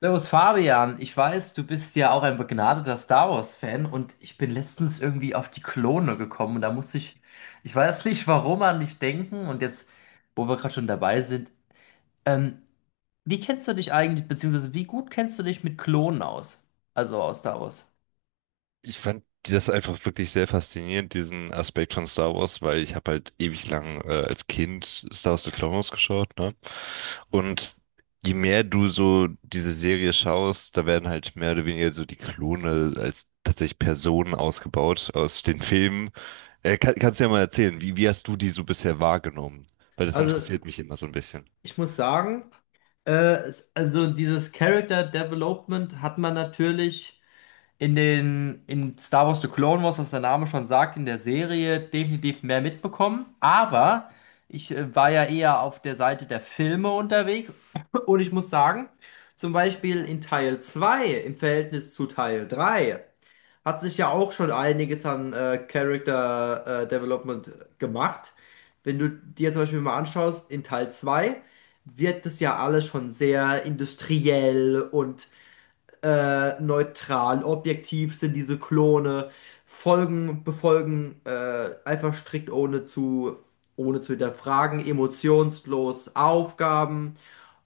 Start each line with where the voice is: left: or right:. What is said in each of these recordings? left: Servus Fabian, ich weiß, du bist ja auch ein begnadeter Star Wars-Fan und ich bin letztens irgendwie auf die Klone gekommen und da musste ich, ich weiß nicht warum, an dich denken und jetzt, wo wir gerade schon dabei sind, ähm, wie kennst du dich eigentlich, beziehungsweise wie gut kennst du dich mit Klonen aus? Also aus Star Wars.
right: Ich fand das einfach wirklich sehr faszinierend, diesen Aspekt von Star Wars, weil ich habe halt ewig lang als Kind Star Wars The Clone Wars geschaut, ne? Und je mehr du so diese Serie schaust, da werden halt mehr oder weniger so die Klone als tatsächlich Personen ausgebaut aus den Filmen. Kannst du ja mal erzählen, wie hast du die so bisher wahrgenommen? Weil das
left: Also,
right: interessiert mich immer so ein bisschen.
left: ich muss sagen, äh, also dieses Character Development hat man natürlich in den, in Star Wars The Clone Wars, was der Name schon sagt, in der Serie definitiv mehr mitbekommen. Aber ich war ja eher auf der Seite der Filme unterwegs. Und ich muss sagen, zum Beispiel in Teil 2 im Verhältnis zu Teil 3 hat sich ja auch schon einiges an Character Development gemacht. Wenn du dir zum Beispiel mal anschaust, in Teil 2, wird das ja alles schon sehr industriell und neutral, objektiv sind diese Klone, folgen, befolgen einfach strikt ohne zu hinterfragen, emotionslos Aufgaben.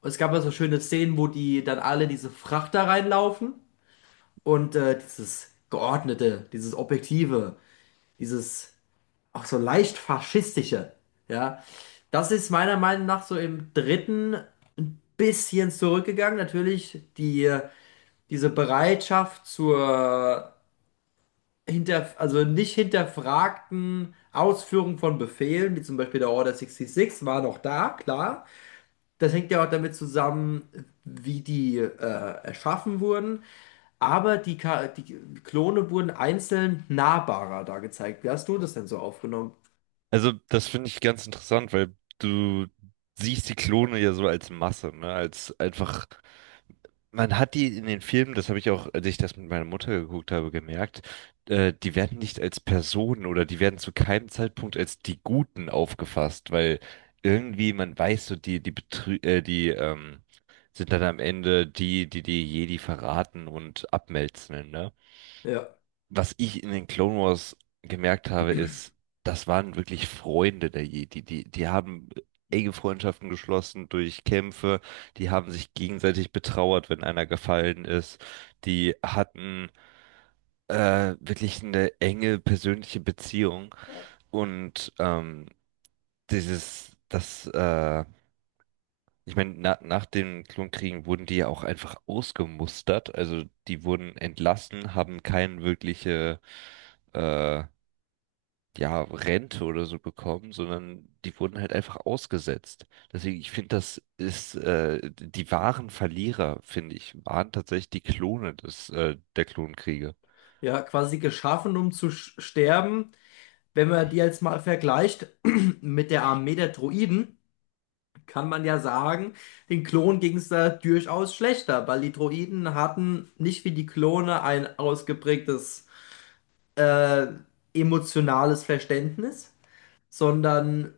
left: Und es gab da so schöne Szenen, wo die dann alle diese Frachter reinlaufen und dieses Geordnete, dieses Objektive, dieses auch so leicht faschistische, ja, das ist meiner Meinung nach so im dritten ein bisschen zurückgegangen. Natürlich, die diese Bereitschaft zur also nicht hinterfragten Ausführung von Befehlen, wie zum Beispiel der Order 66, war noch da, klar. Das hängt ja auch damit zusammen, wie die erschaffen wurden. Aber die Klone wurden einzeln nahbarer da gezeigt. Wie hast du das denn so aufgenommen?
right: Also, das finde ich ganz interessant, weil du siehst die Klone ja so als Masse, ne? Als einfach, man hat die in den Filmen, das habe ich auch, als ich das mit meiner Mutter geguckt habe, gemerkt, die werden nicht als Personen oder die werden zu keinem Zeitpunkt als die Guten aufgefasst, weil irgendwie man weiß so, die sind dann am Ende die die Jedi verraten und abmelzen, ne?
left: Ja,
right: Was ich in den Clone Wars gemerkt habe, ist, das waren wirklich Freunde der Jedi. Die haben enge Freundschaften geschlossen durch Kämpfe, die haben sich gegenseitig betrauert, wenn einer gefallen ist. Die hatten wirklich eine enge persönliche Beziehung. Und dieses, das, äh, ich meine, na, nach den Klonkriegen wurden die ja auch einfach ausgemustert. Also die wurden entlassen, haben keine wirkliche äh, ja, Rente oder so bekommen, sondern die wurden halt einfach ausgesetzt. Deswegen, ich finde, das ist, die wahren Verlierer, finde ich, waren tatsächlich die Klone der Klonkriege.
left: ja, quasi geschaffen, um zu sterben. Wenn man die jetzt mal vergleicht mit der Armee der Droiden, kann man ja sagen, den Klonen ging es da durchaus schlechter, weil die Droiden hatten nicht wie die Klone ein ausgeprägtes äh, emotionales Verständnis, sondern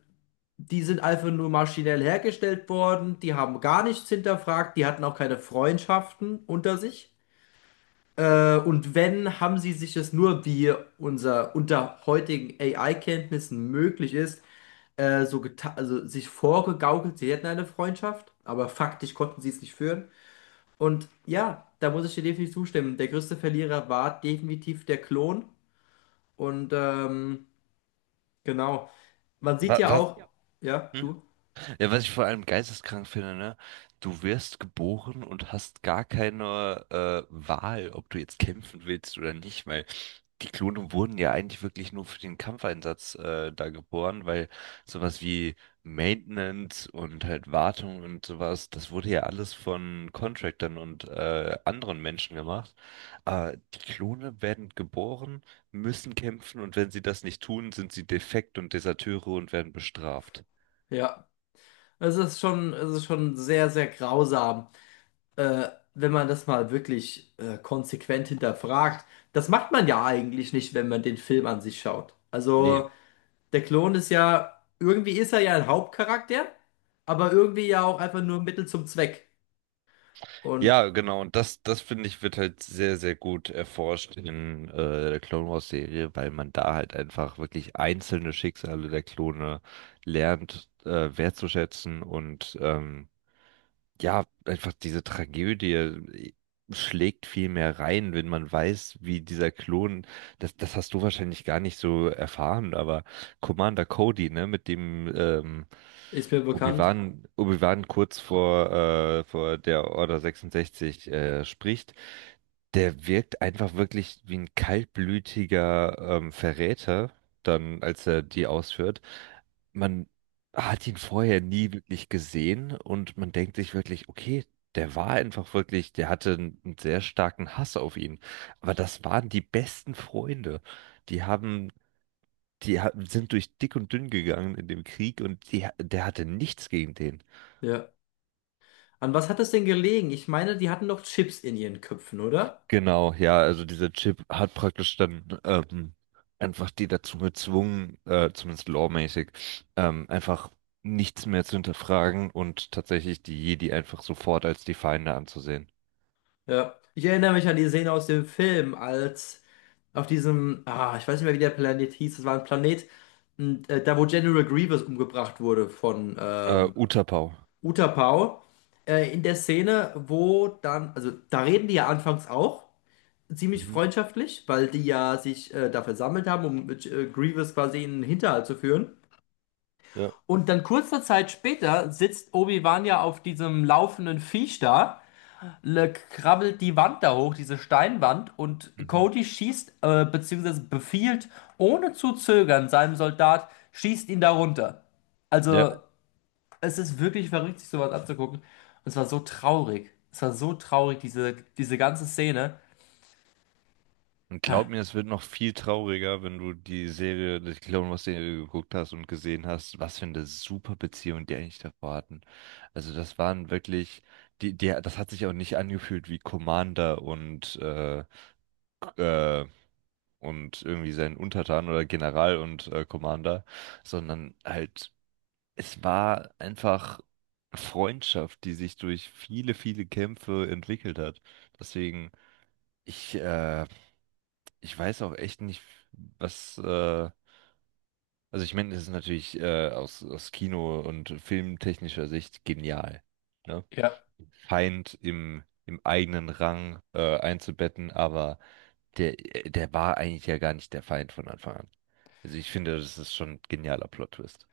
left: die sind einfach nur maschinell hergestellt worden, die haben gar nichts hinterfragt, die hatten auch keine Freundschaften unter sich. Und wenn, haben sie sich es nur, wie unser unter heutigen AI-Kenntnissen möglich ist, so geta also sich vorgegaukelt, sie hätten eine Freundschaft, aber faktisch konnten sie es nicht führen. Und ja, da muss ich dir definitiv zustimmen. Der größte Verlierer war definitiv der Klon. Und genau, man sieht
right: Was,
left: ja
right: was?
left: auch,
right: Ja.
left: ja,
right: Hm?
left: du,
right: Ja, was ich vor allem geisteskrank finde, ne? Du wirst geboren und hast gar keine Wahl, ob du jetzt kämpfen willst oder nicht, weil die Klone wurden ja eigentlich wirklich nur für den Kampfeinsatz da geboren, weil sowas wie Maintenance und halt Wartung und sowas, das wurde ja alles von Contractern und anderen Menschen gemacht. Aber die Klone werden geboren, müssen kämpfen, und wenn sie das nicht tun, sind sie defekt und Deserteure und werden bestraft.
left: ja, es ist schon sehr, sehr grausam, wenn man das mal wirklich konsequent hinterfragt. Das macht man ja eigentlich nicht, wenn man den Film an sich schaut.
right: Nee.
left: Also. Der Klon ist ja, irgendwie ist er ja ein Hauptcharakter, aber irgendwie ja auch einfach nur Mittel zum Zweck. Und
right: Ja, genau. Und das finde ich, wird halt sehr, sehr gut erforscht in der Clone Wars Serie, weil man da halt einfach wirklich einzelne Schicksale der Klone lernt wertzuschätzen. Und ja, einfach diese Tragödie schlägt viel mehr rein, wenn man weiß, wie dieser Klon, das hast du wahrscheinlich gar nicht so erfahren, aber Commander Cody, ne, mit dem
left: ist mir bekannt.
right: Obi-Wan kurz vor der Order 66 spricht, der wirkt einfach wirklich wie ein kaltblütiger Verräter, dann, als er die ausführt. Man Hat ihn vorher nie wirklich gesehen, und man denkt sich wirklich, okay, der war einfach wirklich, der hatte einen sehr starken Hass auf ihn. Aber das waren die besten Freunde. Die haben, die ha- Sind durch dick und dünn gegangen in dem Krieg, und die, der hatte nichts gegen den.
left: Ja. An was hat das denn gelegen? Ich meine, die hatten doch Chips in ihren Köpfen, oder?
right: Genau, ja, also dieser Chip hat praktisch dann einfach die dazu gezwungen, zumindest lawmäßig, einfach nichts mehr zu hinterfragen und tatsächlich die Jedi einfach sofort als die Feinde anzusehen.
left: Ja. Ich erinnere mich an die Szene aus dem Film, als auf diesem, ah, ich weiß nicht mehr, wie der Planet hieß, das war ein Planet, und, da wo General Grievous umgebracht wurde von
right: Utapau.
left: Utapau. In der Szene, wo dann, also da reden die ja anfangs auch ziemlich
right: Mhm.
left: freundschaftlich, weil die ja sich da versammelt haben, um mit, Grievous quasi in den Hinterhalt zu führen.
right: Ja.
left: Und dann kurze Zeit später sitzt Obi-Wan ja auf diesem laufenden Viech da, le krabbelt die Wand da hoch, diese Steinwand, und
right: Mhm.
left: Cody schießt, beziehungsweise befiehlt, ohne zu zögern, seinem Soldat, schießt ihn da runter. Also,
right: Ja,
left: es ist wirklich verrückt, sich sowas anzugucken. Und es war so traurig. Es war so traurig, diese, diese ganze Szene.
right: und glaub
left: Ha.
right: mir, es wird noch viel trauriger, wenn du die Serie, die Clone Wars Serie geguckt hast und gesehen hast, was für eine super Beziehung die eigentlich davor hatten. Also das waren wirklich, das hat sich auch nicht angefühlt wie Commander äh, und irgendwie sein Untertan oder General und Commander, sondern halt, es war einfach Freundschaft, die sich durch viele, viele Kämpfe entwickelt hat. Deswegen. Ich, äh, ich weiß auch echt nicht, was, also ich meine, das ist natürlich aus Kino- und filmtechnischer Sicht genial, ne?
left: Ja.
right: Feind im eigenen Rang einzubetten, aber der, der war eigentlich ja gar nicht der Feind von Anfang an. Also ich finde, das ist schon ein genialer Plot-Twist.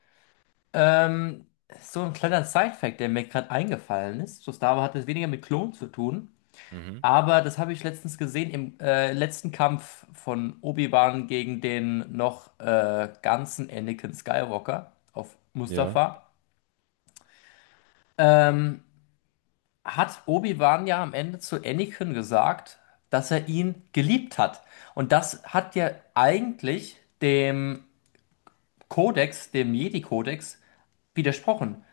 left: Ähm, so ein kleiner Side-Fact, der mir gerade eingefallen ist. So Star Wars hat es weniger mit Klonen zu tun,
right: Mhm.
left: aber das habe ich letztens gesehen im letzten Kampf von Obi-Wan gegen den noch ganzen Anakin Skywalker auf
right: Ja,
left: Mustafar. Ähm, hat Obi-Wan ja am Ende zu Anakin gesagt, dass er ihn geliebt hat. Und das hat ja eigentlich dem Kodex, dem Jedi-Kodex, widersprochen.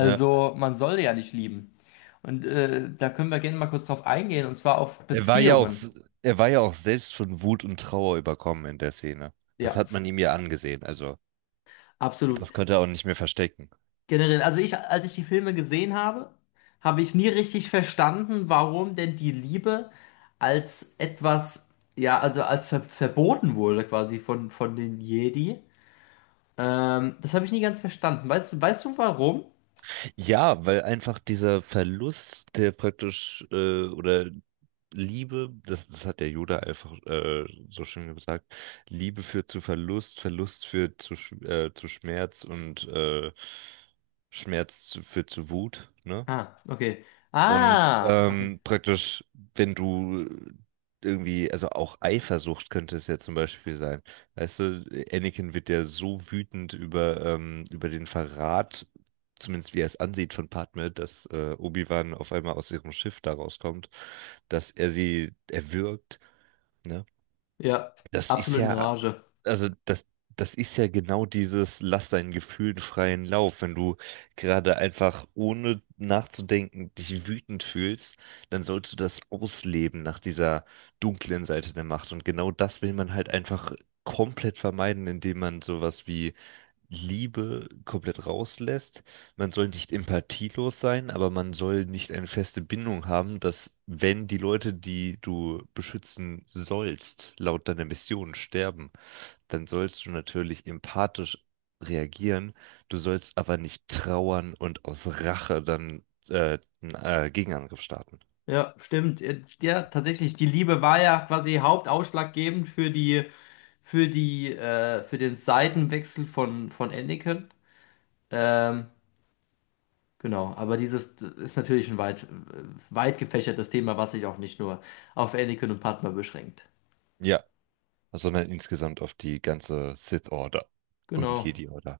right: ja. Also,
left: man soll ja nicht lieben. Und da können wir gerne mal kurz drauf eingehen, und zwar auf
right: Er war ja auch,
left: Beziehungen.
right: s- er war ja auch selbst von Wut und Trauer überkommen in der Szene. Das
left: Ja,
right: hat man ihm ja angesehen, also
left: absolut.
right: das konnte er auch nicht mehr verstecken.
left: Generell, also ich, als ich die Filme gesehen habe, habe ich nie richtig verstanden, warum denn die Liebe als etwas, ja, also als verboten wurde quasi von den Jedi. Das habe ich nie ganz verstanden. Weißt du warum?
right: Ja, weil einfach dieser Verlust, der praktisch, oder Liebe, das hat der Yoda einfach so schön gesagt, Liebe führt zu Verlust, Verlust führt zu Schmerz, und Schmerz führt zu Wut, ne?
left: Ah, okay.
right: Und
left: Ah, okay.
right: praktisch, wenn du irgendwie, also auch Eifersucht könnte es ja zum Beispiel sein. Weißt du, Anakin wird ja so wütend über, über den Verrat, zumindest wie er es ansieht von Padme, dass Obi-Wan auf einmal aus ihrem Schiff da rauskommt, dass er sie erwürgt. Ne?
left: Ja,
right: Das ist
left: absolut in
right: ja,
left: Rage.
right: also das, das ist ja genau dieses, lass deinen Gefühlen freien Lauf. Wenn du gerade einfach ohne nachzudenken dich wütend fühlst, dann sollst du das ausleben nach dieser dunklen Seite der Macht. Und genau das will man halt einfach komplett vermeiden, indem man sowas wie Liebe komplett rauslässt. Man soll nicht empathielos sein, aber man soll nicht eine feste Bindung haben, dass wenn die Leute, die du beschützen sollst, laut deiner Mission sterben, dann sollst du natürlich empathisch reagieren. Du sollst aber nicht trauern und aus Rache dann einen Gegenangriff starten.
left: Ja, stimmt. Ja, tatsächlich, die Liebe war ja quasi hauptausschlaggebend für die, für die, für den Seitenwechsel von Anakin. Ähm, genau, aber dieses ist natürlich ein weit, weit gefächertes Thema, was sich auch nicht nur auf Anakin und Padma beschränkt.
right: Ja, sondern insgesamt auf die ganze Sith Order und
left: Genau.
right: Jedi Order.